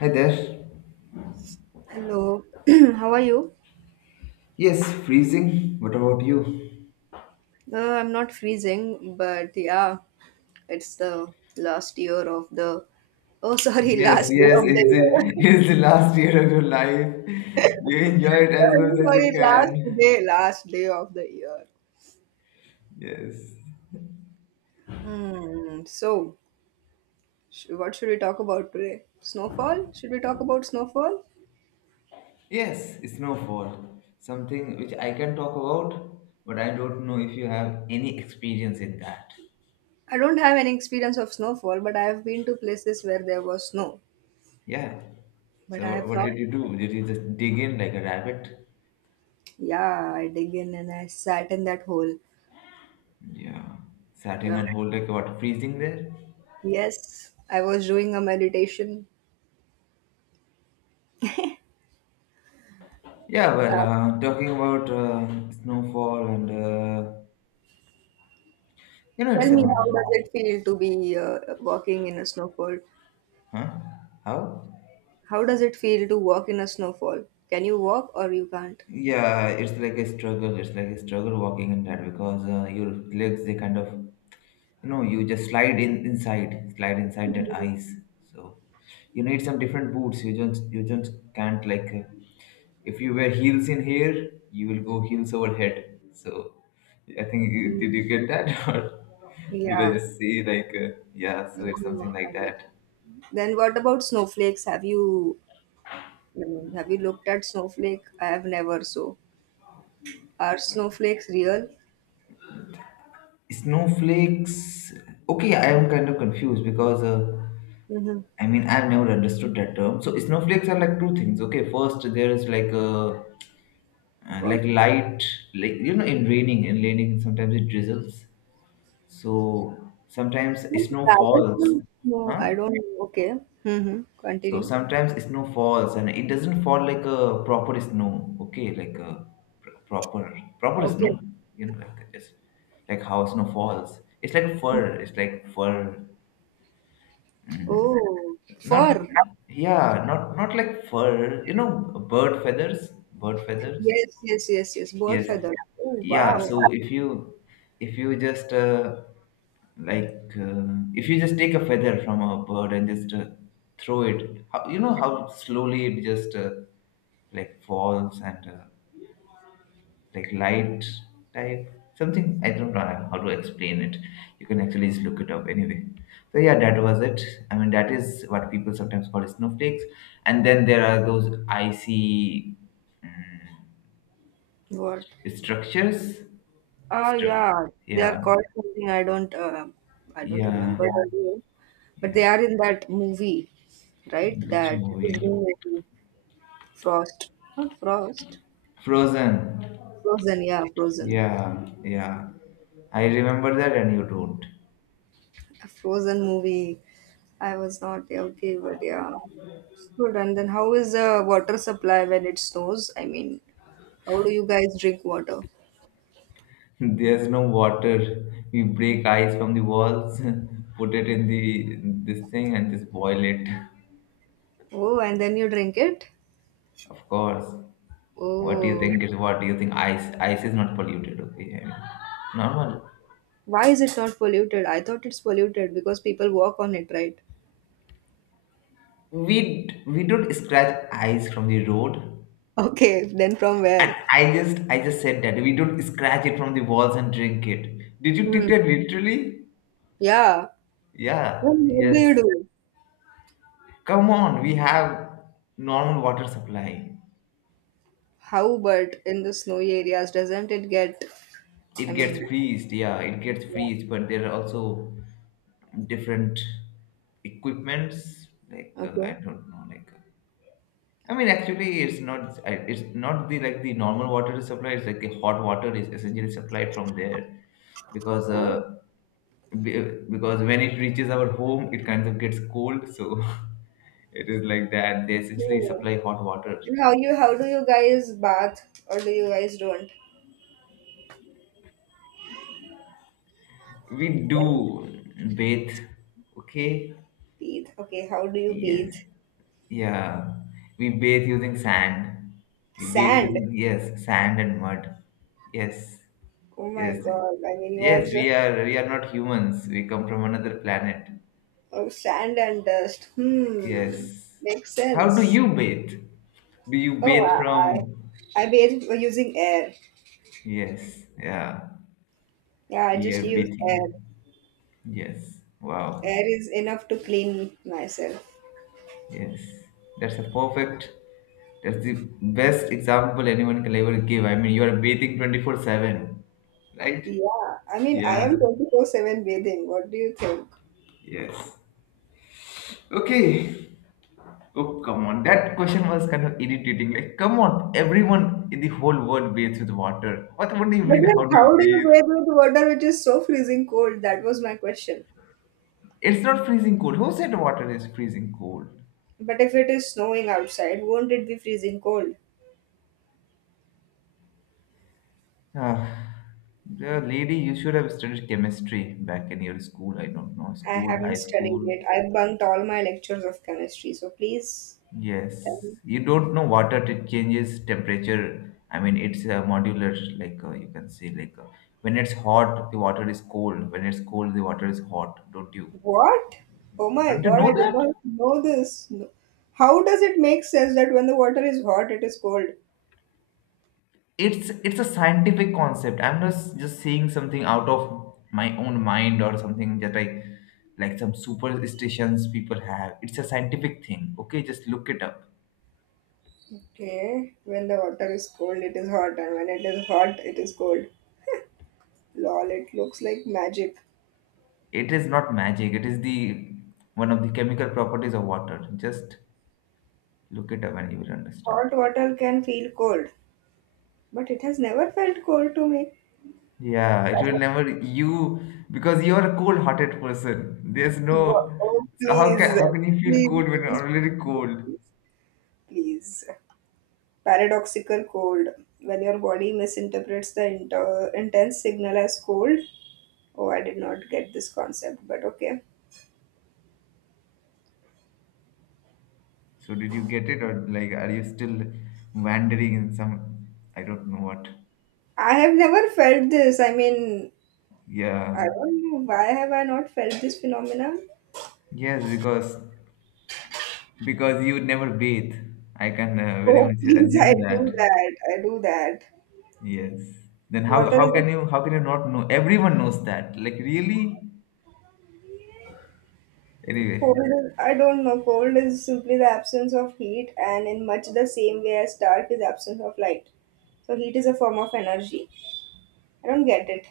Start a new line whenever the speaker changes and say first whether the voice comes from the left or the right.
left: Hi there.
right: Hello, how are you?
left: Yes, freezing. What about you?
right: I'm not freezing, but yeah, it's the last year of the. Oh, sorry,
left: Yes,
right: last day
left: yes,
right: of the
left: it's the,
right: year.
left: it's the last year of your life. You enjoy it as much
right: Sorry,
left: as you
right: sorry, last
left: can.
right: day, last day of the year.
left: Yes.
right: Hmm. So, what should we talk about today? Snowfall? Should we talk about snowfall?
left: Yes, snowfall. Something which I can talk about, but I don't know if you have any experience in that.
right: I don't have any experience of snowfall, but I have been to places where there was snow.
left: Yeah.
right: But
left: So
right: I
left: what,
right: have
left: what
right: not.
left: did you do? Did you just dig in like a rabbit?
right: Yeah, I dig in and I sat in that hole.
left: Yeah. Sat in
right: Yeah.
left: and hold like what, freezing there?
right: Yes, I was doing a meditation.
left: Yeah,
right: Uh,
left: well, talking about snowfall and you know,
right: tell
left: it's a,
right: me, how does it feel to be walking in a snowfall?
left: huh? How?
right: How does it feel to walk in a snowfall? Can you walk or you can't?
left: Yeah, it's like a struggle. It's like a struggle walking in that because your legs, they kind of, you know, you just slide in inside, slide inside that ice. So you need some different boots. You just can't like, if you wear heels in here, you will go heels over head. So I think, did you get that? Or did
right: Yeah.
left: I just say like, yeah, so it's something
right: I
left: like
right: get it.
left: that.
right: Then what about snowflakes? Have you looked at snowflake? I have never. So are snowflakes real?
left: Snowflakes. Okay, I am kind of confused because
right: Mm-hmm.
left: I mean I've never understood that term. So snowflakes are like two things. Okay, first there is like a like
right: What?
left: light, like you know, in raining sometimes it drizzles. So sometimes snow falls,
right: Rattlesnake? No,
left: huh?
right: I don't know. Okay. Mm-hmm.
left: So
right: Continue.
left: sometimes snow falls and it doesn't fall like a proper snow. Okay, like a proper
right: Okay.
left: snow. You know, like just like how snow falls. It's like a fur. It's like fur.
right: Oh,
left: Not
right: fur.
left: yeah, not like fur, you know, bird feathers, bird feathers.
right: Yes, yes, yes, yes. Bird
left: Yes.
right: feather. Oh
left: Yeah,
right: wow.
left: so if you just like if you just take a feather from a bird and just throw it, how, you know how slowly it just like falls and like light type something. I don't know how to explain it. You can actually just look it up anyway. So yeah, that was it. I mean that is what people sometimes call snowflakes. And then there are those icy
right: What?
left: structures.
right: Ah,
left: Stru-
right: yeah. They
left: yeah,
right: are called something. I don't
left: yeah,
right: remember the name. But
left: yeah.
right: they are in that movie, right?
left: Which
right: That
left: movie?
right: Disney movie, Frost. Not Frost.
left: Frozen.
right: Frozen. Yeah, Frozen.
left: Yeah, yeah, I remember that and you don't.
right: A Frozen movie. I was not Yeah, okay, but yeah, it's good. And then how is the water supply when it snows? I mean, how do you guys drink water?
left: There's no water. We break ice from the walls, put it in the this thing, and just boil it.
right: Oh, and then you drink it?
left: Of course. What do you
right: Oh.
left: think is what? Do you think ice? Ice is not polluted, okay? I mean, normal.
right: Why is it not polluted? I thought it's polluted because people walk on it, right?
left: We we don't scratch ice from the road.
right: Okay, then from where?
left: And I just said that we don't scratch it from the walls and drink it. Did you take
right: Hmm.
left: that literally?
right: Yeah. Well,
left: Yeah.
right: what do
left: Yes.
right: you do?
left: Come on, we have normal water supply.
right: How But in the snowy areas, doesn't it get, I
left: It gets
right: mean,
left: freezed, yeah, it gets
right: yeah.
left: freezed, but there are also different equipments like, I
right: Okay.
left: don't know, like, I mean actually it's not, it's not the like the normal water supply, it's like the hot water is essentially supplied from there because
right: Oh.
left: because when it reaches our home it kind of gets cold. So it is like that they essentially
right: Yeah.
left: supply hot water.
right: And how do you guys bath or do you guys don't?
left: We do
right: Then
left: bathe, okay.
right: bathe. Okay, how do you
left: Yes.
right: bathe?
left: Yeah. We bathe using sand. We bathe
right: Sand.
left: using, yes, sand and mud. Yes.
right: Oh my
left: Yes.
right: God. I mean, you are
left: Yes,
right: just,
left: we are not humans. We come from another planet.
right: oh, sand and dust. Hmm.
left: Yes.
right: Makes
left: How do
right: sense.
left: you bathe? Do you
right: Oh,
left: bathe from.
right: I bathe using air.
left: Yes. Yeah.
right: Yeah, I just
left: Air
right: use air.
left: bathing. Yes. Wow.
right: Air is enough to clean myself.
left: Yes, that's a perfect. That's the best example anyone can ever give. I mean, you are bathing 24/7, right?
right: Yeah, I mean, I
left: Yeah,
right: am 24/7 bathing. What do you think?
left: yes. Okay. Oh, come on. That question was kind of irritating. Like, come on, everyone in the whole world bathes with water. What do you
right: But
left: mean?
right: then,
left: How do you
right: how do you
left: bathe?
right: bathe with water which is so freezing cold? That was my question.
left: It's not freezing cold. Who said water is freezing cold?
right: But if it is snowing outside, won't it be freezing cold?
left: Ah, the lady, you should have studied chemistry back in your school. I don't know,
right: I
left: school,
right: haven't
left: high
right: studied
left: school.
right: it. I bunked all my lectures of chemistry, so please tell me.
left: Yes, you don't know water, it changes temperature. I mean, it's a modular, like, you can say, like, when it's hot, the water is cold. When it's cold, the water is hot. Don't you?
right: What? Oh my
left: Don't you
right: god, I
left: know
right: did
left: that?
right: not know this. No- How does it make sense that when the water is hot, it is cold?
left: It's a scientific concept. I'm not just saying something out of my own mind or something that I like, some superstitions people have. It's a scientific thing. Okay, just look it up.
right: Okay, when the water is cold, it is hot, and when it is hot, it is cold. Lol, it looks like magic.
left: It is not magic. It is the one of the chemical properties of water. Just look it up and you will understand.
right: Hot water can feel cold, but it has never felt cold to me.
left: Yeah, it will never you, because you are a cold-hearted person. There's no,
right: Oh,
left: so how
right: please,
left: can you feel
right: please,
left: cold when
right: please,
left: you're already
right: please,
left: cold?
right: please, please. Paradoxical cold. When your body misinterprets the intense signal as cold. Oh, I did not get this concept, but okay.
left: So did you get it, or like are you still wandering in some, I don't know what?
right: I have never felt this. I mean, I
left: Yeah.
right: don't know why have I not felt this phenomenon.
left: Yes, because you never bathe. I can, very
right: Oh,
left: much
right: please, I
left: assume that.
right: do that. I do that.
left: Yes. Then
right: Water is
left: how can you not know? Everyone knows that. Like really? Anyway.
right: cold. I don't know. Cold is simply the absence of heat, and in much the same way as dark is absence of light. So heat is a form of energy. I don't get it.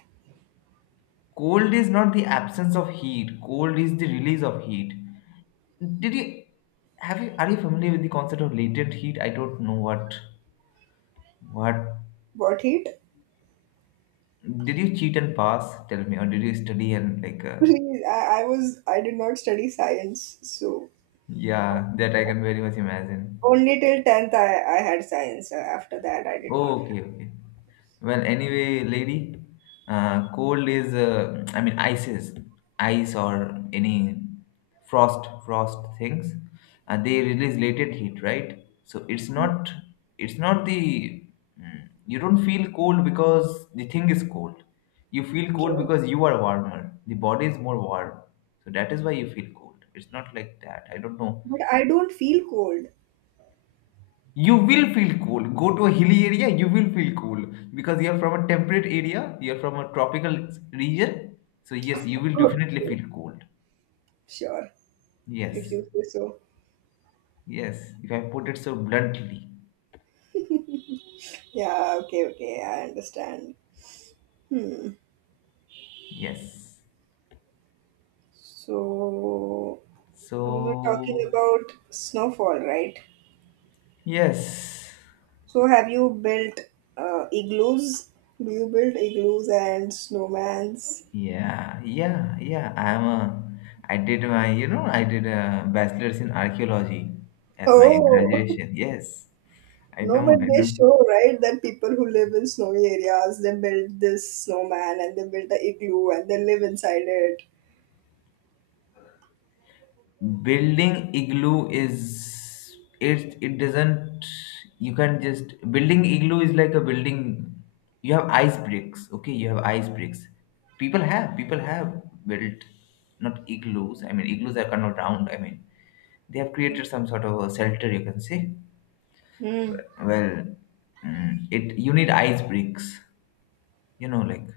left: Cold is not the absence of heat. Cold is the release of heat. Did you have you Are you familiar with the concept of latent heat? I don't know what. What
right: What heat?
left: did you cheat and pass? Tell me, or did you study, and like,
right: Please, I did not study science, so
left: yeah, that I can very much imagine.
right: only till 10th I had science. After that, I did not have.
left: Okay, okay. Well, anyway, lady, cold is, I mean, ice is ice or any frost things. They release latent heat, right? So it's not, you don't feel cold because the thing is cold. You feel cold
right: Okay.
left: because you are warmer. The body is more warm, so that is why you feel cold. It's not like that. I don't know,
right: But I don't feel cold.
left: you will feel cool. Go to a hilly area, you will feel cool because you're from a temperate area, you're from a tropical region. So yes, you will definitely
right: Okay.
left: feel cold.
right: Sure. If
left: Yes,
right: you say so.
left: yes, if I put it so bluntly.
right: Yeah, okay, okay. I understand. Hmm.
left: Yes.
right: So, we were talking
left: So
right: about snowfall, right?
left: yes,
right: So, have you built igloos? Do you build igloos and snowmans?
left: yeah, yeah, yeah, I'm a, I did my, I did a bachelor's in archaeology as my
right: Oh!
left: graduation. Yes, I
right: No,
left: know,
right: but
left: I
right: they
left: know.
right: show, right, that people who live in snowy areas, they build this snowman and they build the igloo and they live inside it.
left: Building igloo is, it doesn't, you can just building igloo is like a building. You have ice bricks, okay, you have ice bricks. People have built, not igloos. I mean igloos are kind of round. I mean they have created some sort of a shelter, you can say.
right: Hmm.
left: Well, it you need ice bricks, you know, like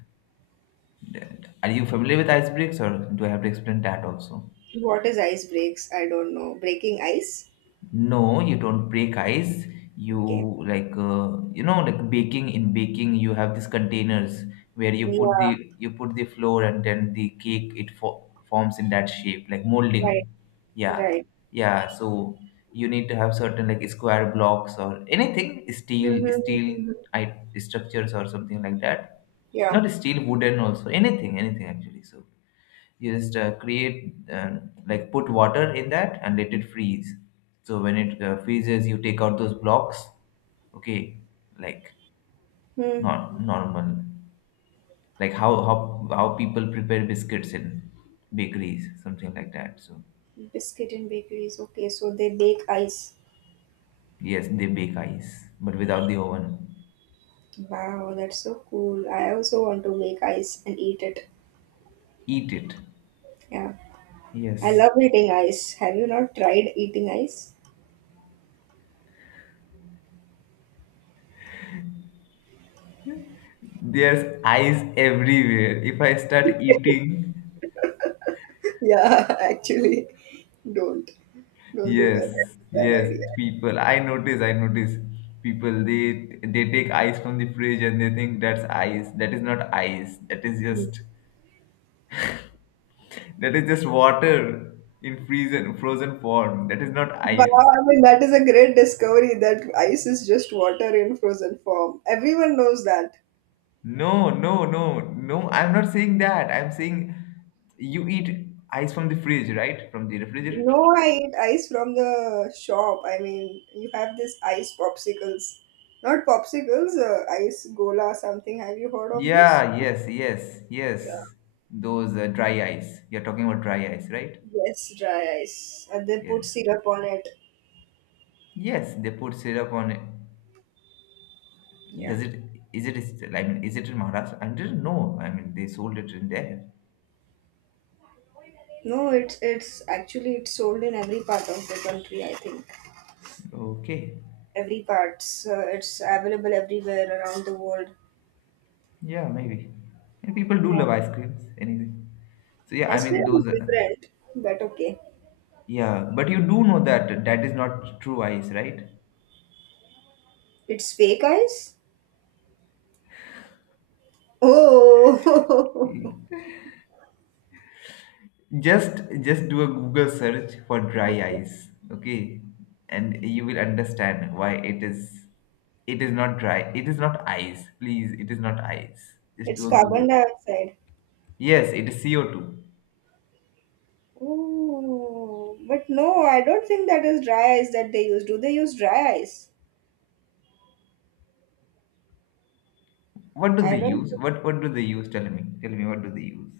left: that. Are you familiar with ice bricks or do I have to explain that also?
right: What is ice breaks? I don't know. Breaking ice?
left: No, you don't break ice. You
right: Okay.
left: like, you know, like baking, in baking you have these containers where
right: Yeah,
left: you put the flour and then the cake it fo forms in that shape, like
right: right,
left: molding. Yeah.
right: right.
left: Yeah, so you need to have certain like square blocks or anything steel, steel
right: Mm-hmm.
left: I structures or something like that.
right: Yeah.
left: Not steel, wooden also, anything actually. So just create like put water in that and let it freeze. So when it freezes you take out those blocks, okay, like
right: Hmm.
left: not normal, like how people prepare biscuits in bakeries, something like that. So
right: Biscuit and bakeries. Okay, so they bake ice.
left: yes, they bake ice but without the oven.
right: Wow, that's so cool. I also want to make ice and eat it.
left: Eat it.
right: Yeah. I
left: Yes,
right: love eating ice. Have you not tried eating ice?
left: there's ice everywhere, if I start eating.
right: Yeah, actually, don't don't do that.
left: Yes,
right: That's a bad
left: yes,
right: idea.
left: people. I notice people, they take ice from the fridge and they think that's ice. That is not ice. That is just, water in frozen form. That is not
right: But
left: ice.
right: I mean, that is a great discovery that ice is just water in frozen form. Everyone knows that.
left: No, no, no, no. I'm not saying that. I'm saying you eat ice from the fridge, right? From the refrigerator.
right: No, I eat ice from the shop. I mean, you have this ice popsicles, not popsicles, ice gola something. Have you heard of this?
left: Yeah, yes, yes,
right: Yeah.
left: yes. Those dry ice. You're talking about dry ice, right?
right: Yes, dry ice, and they put
left: Yes.
right: syrup on it.
left: Yes, they put syrup on it.
right: Yeah.
left: Does it is I mean, is it in Maharashtra? I didn't know. I mean they sold it in there.
right: No, it's actually it's sold in every part of the country, I think.
left: Okay.
right: Every part. So it's available everywhere around the world.
left: Yeah, maybe. And people do
right: Yeah.
left: love ice creams anyway. So yeah, I
right: Ice cream
left: mean
right: is
left: those are,
right: different, but okay.
left: yeah, but you do know that that is not true ice, right?
right: It's fake ice? Oh,
left: Just do a Google search for dry
right: okay.
left: ice, okay? And you will understand why it is not dry. It is not ice. Please, it is not ice. Just
right: It's
left: do a
right: carbon
left: Google.
right: dioxide.
left: Yes, it is CO2.
right: Oh, but no, I don't think that is dry ice that they use. Do they use dry ice?
left: What do
right: I
left: they
right: don't
left: use, what do they use? Tell me, tell me what do they use.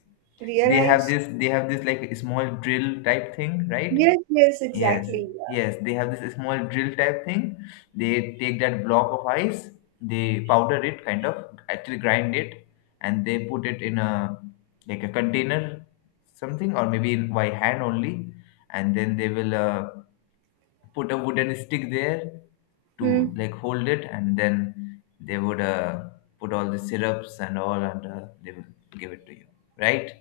left: they have
right: realize.
left: this they have this like a small drill type thing, right?
right: Yes, yes,
left: Yes,
right: exactly. Yeah.
left: yes, they have this small drill type thing. They take that block of ice. They powder it, kind of, actually grind it. And they put it in a like a container, something, or maybe in by hand only. And then they will, put a wooden stick there to
right: Hmm.
left: like hold it. And then they would, put all the syrups and all. And they will give it to you, right?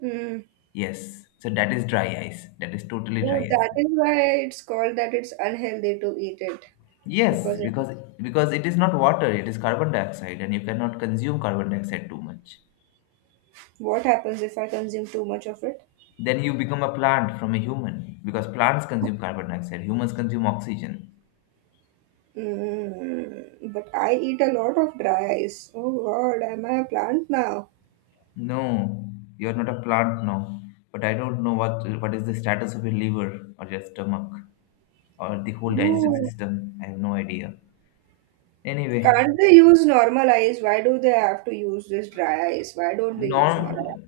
right: Hmm.
left: Yes. So that is dry ice, that is totally dry
right: Oh, that
left: ice.
right: is why it's called that it's unhealthy to eat it.
left: Yes,
right: Because it
left: because
right: is
left: it is not water, it is carbon dioxide, and you cannot consume carbon dioxide too much.
right: What happens if I consume too much of it?
left: Then you become a plant from a human, because plants consume carbon dioxide, humans consume oxygen.
right: Mm, but I eat a lot of dry ice. Oh God, am I a plant now?
left: No, you're not a plant now. But I don't know what is the status of your liver or your stomach or the whole digestive
right: No.
left: system. I have no idea. Anyway,
right: Can't they use normal ice? Why do they have to use this dry ice? Why don't they use
left: norm
right: normal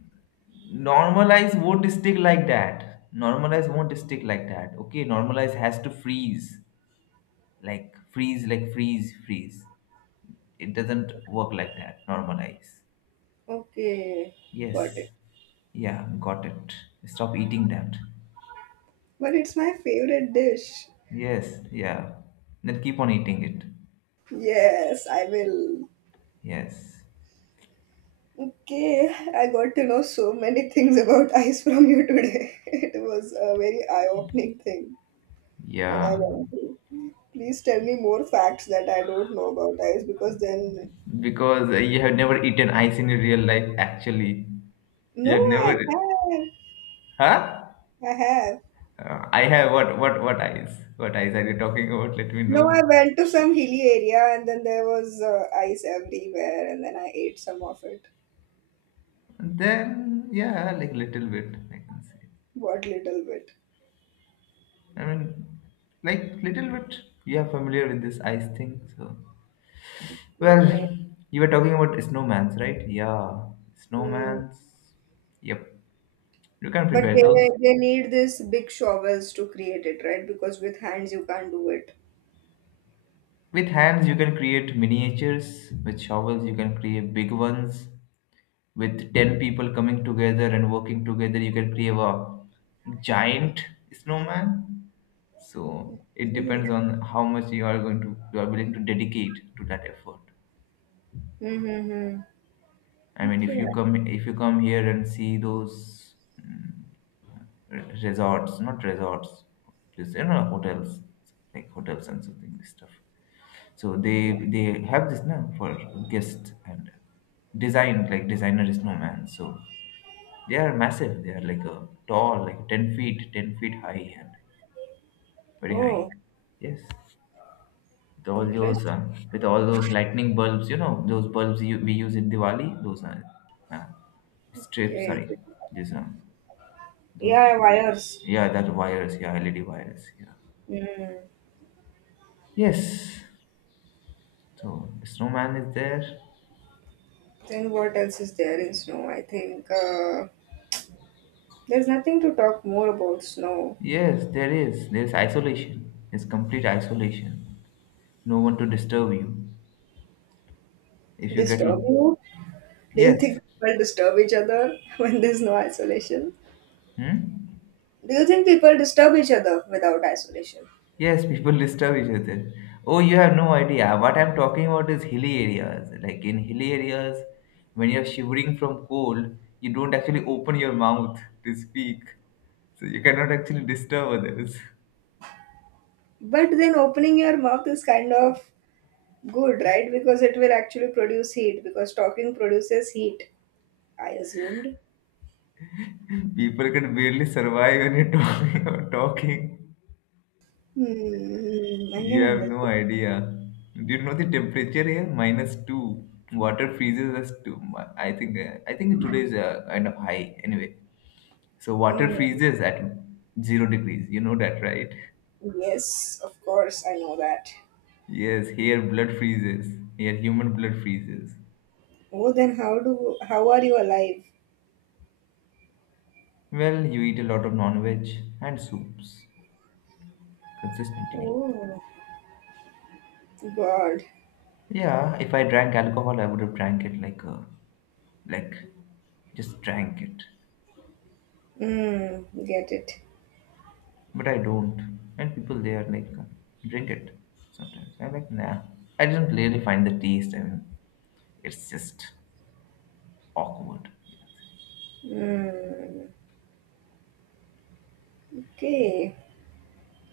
left: normalize won't stick like that. Normalize won't stick like that. Okay, normalize has to freeze. Like freeze, like freeze, freeze. It doesn't work like that. Normalize.
right: ice? Okay, got it.
left: Yes. Yeah, got it. Stop eating that.
right: But it's my favorite dish.
left: Yes, yeah. Then keep on eating it.
right: Yes, I will.
left: Yes.
right: Okay, I got to know so many things about ice from you today. It was a very eye-opening thing, and I
left: Yeah.
right: learned. Please tell me more facts that I don't know about ice because then.
left: Because you have never eaten ice in your real life, actually.
right: No,
left: You have
right: I
left: never.
right: have.
left: Huh?
right: I have.
left: I have what ice? What ice are you talking about? Let me
right: No,
left: know.
right: I went to some hilly area and then there was ice everywhere and then I ate some of it.
left: Then yeah, like little bit, I can say.
right: What little bit.
left: I mean, like little bit. You are familiar with this ice thing, so.
right: Yeah.
left: Well, you were talking about snowmans, right? Yeah,
right: Mm.
left: snowmans. Yep, you can
right: But
left: prepare
right: they,
left: those.
right: they need this big shovels to create it, right? Because with hands you can't do it.
left: With hands, you can create miniatures. With shovels, you can create big ones. With 10 people coming together and working together, you can create a giant snowman. So it
right: Yeah.
left: depends on how much you are going to you are willing to dedicate to that effort.
right: Mm-hmm.
left: I mean,
right: Okay.
left: if you come here and see those resorts, not resorts, just you know hotels, like hotels and something this stuff. So they have this now for guests and design like designer is no man. So they are massive. They are like a tall, like 10 feet, 10 feet high and very high.
right: Oh,
left: Yes, with all those
right: interesting.
left: uh, with all those lightning bulbs, you know those bulbs we use in Diwali. Those are uh, strips.
right: Okay.
left: Sorry, these those,
right: Yeah, wires.
left: yeah, that virus. Yeah, LED virus. Yeah.
right: Mm.
left: Yes. So snowman is there.
right: Then what else is there in snow? I think there's nothing to talk more about snow.
left: Yes, there is. There is isolation. It's complete isolation. No one to disturb you. If you get,
right: Disturb you? Do you
left: yes.
right: think people disturb each other when there's no isolation?
left: Hmm?
right: Do you think people disturb each other without isolation?
left: Yes, people disturb each other. Oh, you have no idea. What I'm talking about is hilly areas. Like in hilly areas, when you're shivering from cold, you don't actually open your mouth to speak. So you cannot actually disturb others.
right: But then opening your mouth is kind of good, right? Because it will actually produce heat because talking produces heat. I assumed.
left: People can barely survive when you're talking. Talking.
right: I can
left: You have no
right: understand.
left: idea. Do you know the temperature here? Minus two. Water freezes us two. I think today is kind of high. Anyway, so
right: Oh
left: water
right: my.
left: freezes at 0 degrees. You know that, right?
right: Yes, of course, I know that.
left: Yes. Here, blood freezes. Here, human blood freezes.
right: Oh, then how are you alive?
left: Well, you eat a lot of non-veg and soups consistently.
right: Oh, God.
left: Yeah, if I drank alcohol, I would have drank it like a, like just drank it.
right: Get it.
left: But I don't. And people they are like drink it sometimes. I'm like nah. I didn't really find the taste. I mean, it's just awkward. You can say.
right: Mm, okay.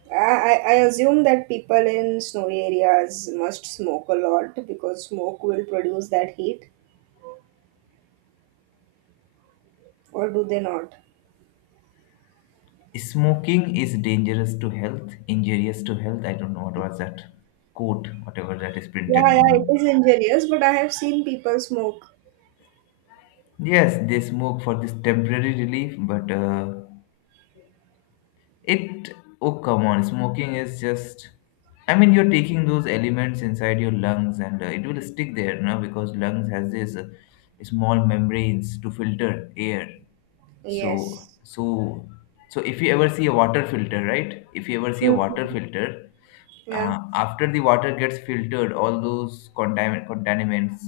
right: I assume that people in snowy areas must smoke a lot because smoke will produce that heat, or do they not?
left: Smoking is dangerous to health, injurious to health. I don't know what was that quote, whatever that is
right: Yeah,
left: printed.
right: yeah, it is injurious, but I have seen people smoke.
left: Yes, they smoke for this temporary relief, but it, oh come on, smoking is just, I mean, you're taking those elements inside your lungs and it will stick there, no? Because lungs has this small membranes to filter air. So,
right: Yes.
left: so, so if you ever see a water filter, right? If you ever see a water
right: Mhm.
left: filter,
right: Yeah,
left: after the water gets filtered, all those contaminants,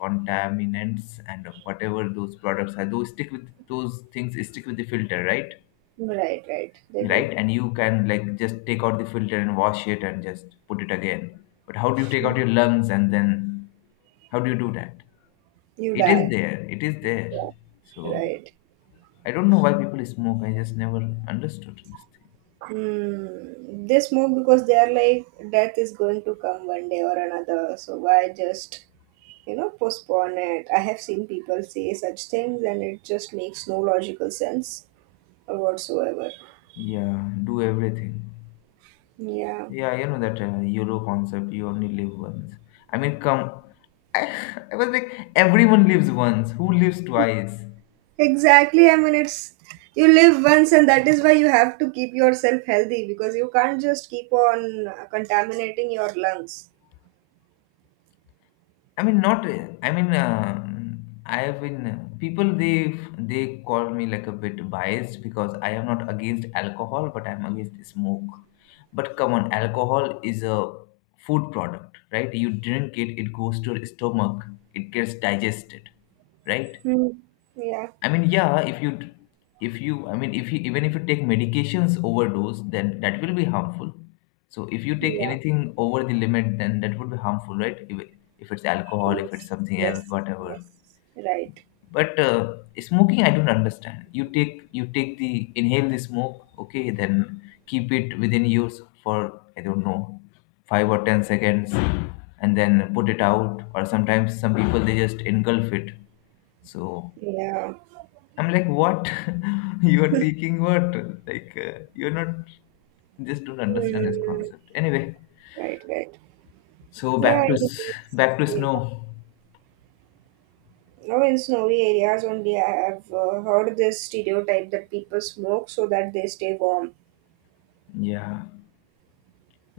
left: contaminants, and whatever those products are, those stick with those things stick with the filter, right?
right: right, right. They do.
left: Right? And you can like just take out the filter and wash it and just put it again. But how do you take out your lungs and then how do you do that?
right: You
left: It is
right: die.
left: there. It is there.
right: Yeah,
left: So
right: right.
left: I don't know why people smoke. I just never understood this thing.
right: They smoke because they are like death is going to come one day or another. So why just postpone it? I have seen people say such things, and it just makes no logical sense or whatsoever.
left: Yeah, do everything.
right: Yeah,
left: Yeah, you know that YOLO concept, you only live once. I mean, come, I, I was like, everyone lives once. Who lives twice?
right: exactly. I mean, it's you live once, and that is why you have to keep yourself healthy because you can't just keep on contaminating your lungs.
left: I mean, not. I mean, I have been people. They call me like a bit biased because I am not against alcohol, but I'm against smoke. But come on, alcohol is a food product, right? You drink it, it goes to your stomach, it gets digested, right?
right: Hmm. Yeah.
left: I mean, yeah, if you, even if you take medications overdose, then that will be harmful. So if you take
right: Yeah.
left: anything over the limit, then that would be harmful, right? If it's alcohol, if it's
right: Yes.
left: something else,
right: Yes.
left: whatever.
right: Yes. Right.
left: But smoking, I don't understand. You take the, inhale the smoke, okay, then keep it within yours for, I don't know, five or 10 seconds and then put it out. Or sometimes some people, they just engulf it. So
right: Yeah.
left: I'm like, what? You're taking what? You're not. Just don't understand this
right: Hmm.
left: concept. Anyway,
right: Right, right.
left: so
right: Yeah, anyways,
left: back to
right: yeah.
left: snow.
right: Now in snowy areas only, I have heard this stereotype that people smoke so that they stay warm.
left: Yeah,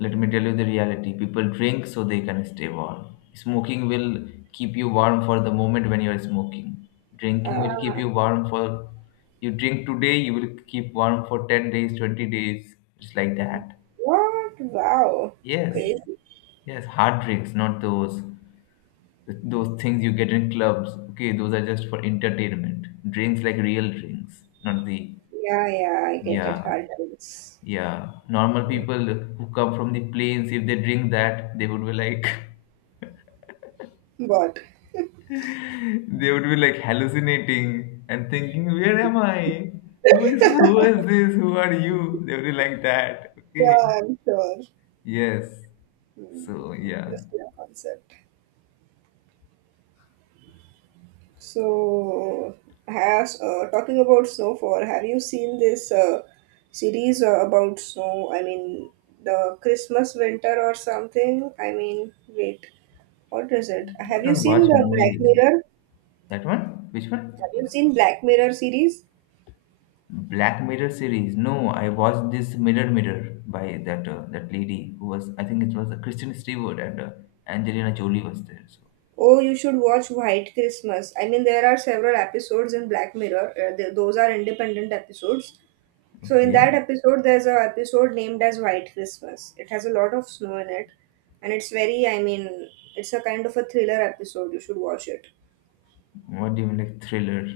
left: let me tell you the reality. People drink so they can stay warm. Smoking will keep you warm for the moment when you're smoking. Drinking
right: Uh,
left: will keep you warm for. You drink today, you will keep warm for 10 days, 20 days. Just like that.
right: what? Wow.
left: Yes,
right: Crazy.
left: yes, hard drinks, not those. Those things you get in clubs, okay, those are just for entertainment. Drinks like real drinks, not the
right: Yeah, yeah, I get it.
left: yeah,
right: Hard times.
left: yeah. Normal people who come from the plains, if they drink that, they would be like
right: But
left: they would be like hallucinating and thinking, where am I? Who is who is this? Who are you? They would be like that. Okay.
right: yeah, I'm sure.
left: Yes.
right: Hmm,
left: So yeah.
right: interesting concept. So, has talking about snowfall, have you seen this series about snow? I mean, the Christmas winter or something? I mean, wait, what is it?
left: I
right: Have you
left: don't watch
right: seen the Black
left: movies.
right: Mirror?
left: That one? Which one?
right: Have you seen Black Mirror series?
left: Black Mirror series. No, I watched this Mirror Mirror by that lady who was I think it was Kristen Stewart and Angelina Jolie was there. So
right: Oh, you should watch White Christmas. I mean, there are several episodes in Black Mirror. Those are independent episodes. So in that
left: okay,
right: episode, there's a episode named as White Christmas. It has a lot of snow in it, and it's very, I mean, it's a kind of a thriller episode. You should watch it.
left: what do you mean, like thriller?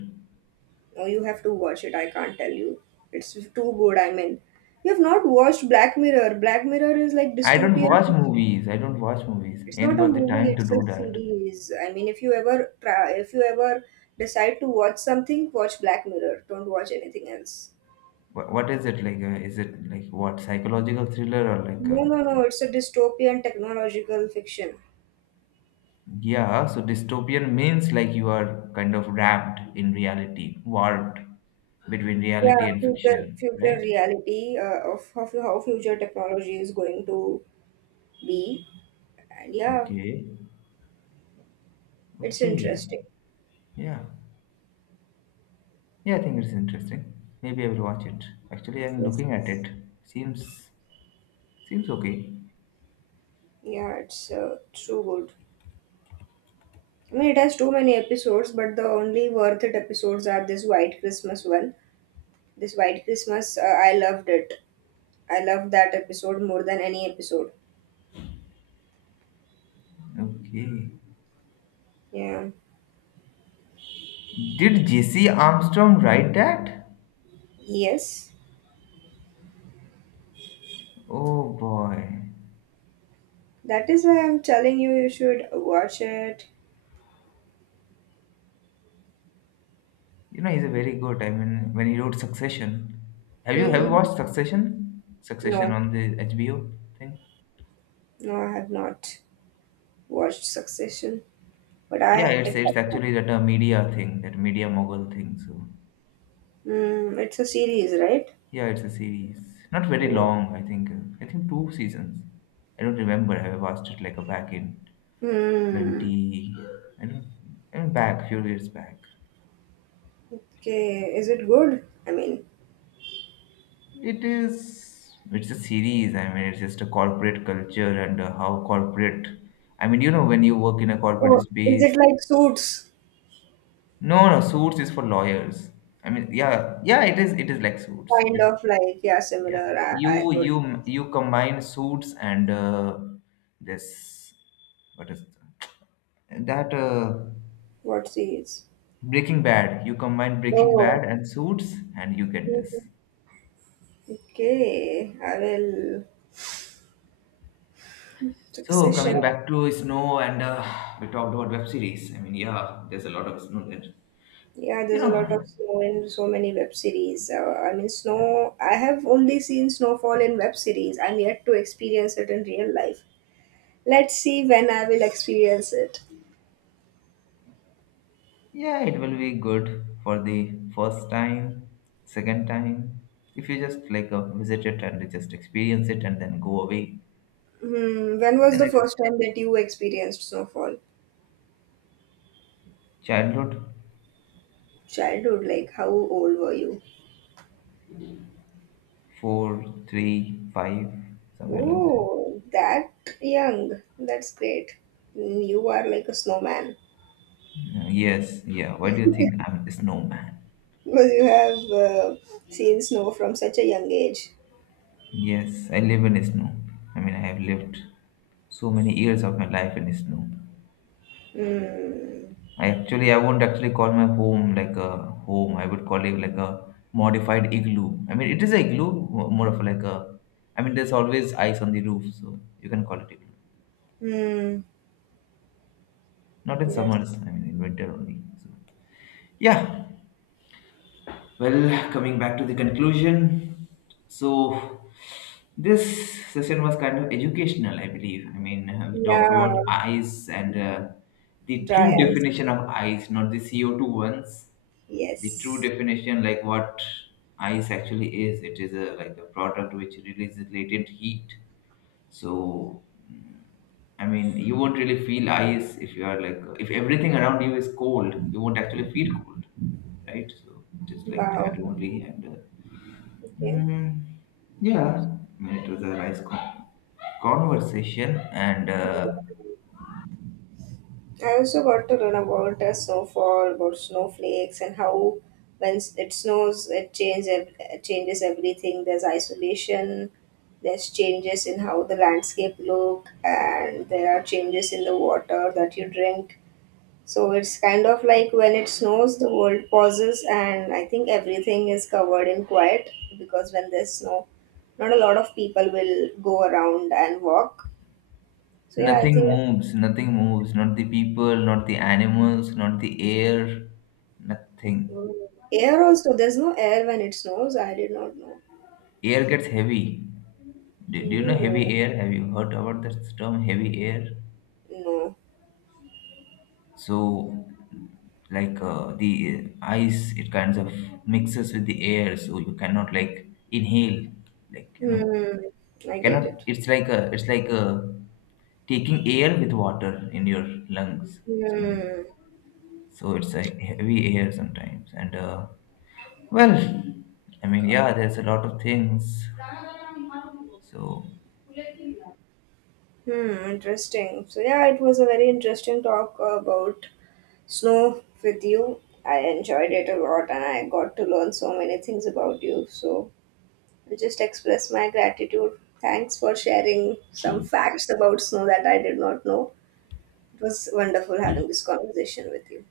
right: No, you have to watch it. I can't tell you. It's too good. I mean, you have not watched Black Mirror. Black Mirror is like
left: I don't watch
right: dystopian.
left: movies. I don't watch movies.
right: It's
left: Ain't
right: not a
left: got the
right: movie.
left: time to
right: It's a
left: do that.
right: series. I mean, if you ever try, if you ever decide to watch something, watch Black Mirror. Don't watch anything else.
left: What is it like? Is it like what psychological thriller or like?
right: No, no,
left: I
right: no.
left: don't.
right: It's a dystopian technological fiction.
left: Yeah. So dystopian means like you are kind of wrapped in reality, warped between
right: Yeah,
left: reality and
right: future
left: fiction,
right: future
left: right?
right: reality, of how future technology is going to be, and yeah,
left: Okay.
right: it's
left: Okay.
right: interesting.
left: Yeah. Yeah, I think it's interesting. Maybe I will watch it. Actually, I'm
right: Yes,
left: looking at it. Seems seems okay.
right: yeah, it's so good. I mean, it has too many episodes, but the only worth it episodes are this White Christmas one. This White Christmas, I loved it. I loved that episode more than any episode.
left: Okay.
right: Yeah.
left: Did JC Armstrong write that?
right: Yes,
left: Oh boy.
right: that is why I'm telling you you should watch it.
left: You know he's a very good. I mean, when he wrote Succession. Have you
right: Mm-hmm.
left: watched Succession? Succession
right: No,
left: on the HBO thing?
right: no, I have not watched Succession. But
left: Yeah,
right: I,
left: it's
right: it's
left: it's actually that a media thing, that media mogul thing. So
right: mm, it's a series, right?
left: yeah, it's a series. Not very
right: Yeah.
left: long, I think. I think two seasons. I don't remember. I watched it like back in
right: Hmm.
left: 20, I don't, I mean back, few years back.
right: Okay. Is it good? I mean,
left: It is, it's a series. I mean, it's just a corporate culture and how corporate, I mean, you know, when you work in a corporate
right: oh, is it
left: space,
right: like Suits?
left: no, no, suits is for lawyers. I mean, yeah, yeah, it is like suits. It
right: Kind
left: is.
right: of like, yeah,
left: Yeah,
right: similar.
left: you
right: I could.
left: you you combine suits and this what is it? That
right: What series?
left: breaking bad, you combine breaking
right: Oh.
left: bad and suits and you get this.
right: Mhm. Okay. I will.
left: So
right: Succession.
left: coming back to snow and we talked about web series, I mean, yeah, there's a lot of snow there,
right: Yeah,
left: you
right: there's a
left: know.
right: lot of snow in so many web series. I mean,
left: Yeah,
right: snow. I have only seen snowfall in web series. I'm yet to experience it in real life. Let's see when I will experience it.
left: yeah, it will be good for the first time, second time, if you just like visit it and just experience it and then go away,
right: Hmm. When was
left: then
right: the
left: it will.
right: first time that you experienced snowfall?
left: Childhood.
right: Childhood, like how old were you?
left: Four, three, five, somewhere like that.
right: Oh, that young. That's great. You are like a snowman
left: Yes, yeah. Why do you think I'm a snowman?
right: because you have seen snow from such a young age.
left: Yes, I live in snow. I mean, I have lived so many years of my life in snow.
right: Hmm.
left: I won't actually call my home like a home. I would call it like a modified igloo. I mean, it is a igloo, more of like a. I mean, there's always ice on the roof, so you can call it igloo.
right: Hmm.
left: Not in summers.
right: That's
left: I mean, in winter only. So, yeah. Well, coming back to the conclusion, so this session was kind of educational, I believe. I mean, we talked
right: yeah.
left: about ice and the true
right: Dry ice.
left: definition of ice, not the co two ones. The true
right: Yes.
left: definition, like what ice actually is, it is a like a product which releases latent heat so, mm, I mean, you won't really feel ice if you are like, if everything around you is cold, you won't actually feel cold, right? So, just like
right: Wow.
left: that only.
right: Okay.
left: Mm, yeah, I mean, it was a nice conversation, and
right: I also got to learn about the snowfall, about snowflakes, and how when it snows, it changes everything. There's isolation, there's changes in how the landscape look, and there are changes in the water that you drink. So it's kind of like when it snows, the world pauses, and I think everything is covered in quiet because when there's snow, not a lot of people will go around and walk. So yeah, I
left: nothing
right: think
left: moves, nothing moves, not the people, not the animals, not the air, nothing.
right: air also, there's no air when it snows. I did not know.
left: Air gets heavy. Do you know
right: Oh.
left: heavy air? Have you heard about this term, heavy air?
right: No.
left: So like the ice it kinds of mixes with the air so you cannot like inhale like you know
right: Hmm.
left: you
right: I
left: cannot
right: get it.
left: it's like a it's like a taking air with water in your lungs something.
right: Hmm.
left: So it's like heavy air sometimes and well, I mean,
right: God.
left: yeah, there's a lot of things so
right: Hmm. Interesting. So yeah, it was a very interesting talk about snow with you. I enjoyed it a lot, and I got to learn so many things about you. So I just express my gratitude. Thanks for sharing some facts about snow that I did not know. It was wonderful having this conversation with you.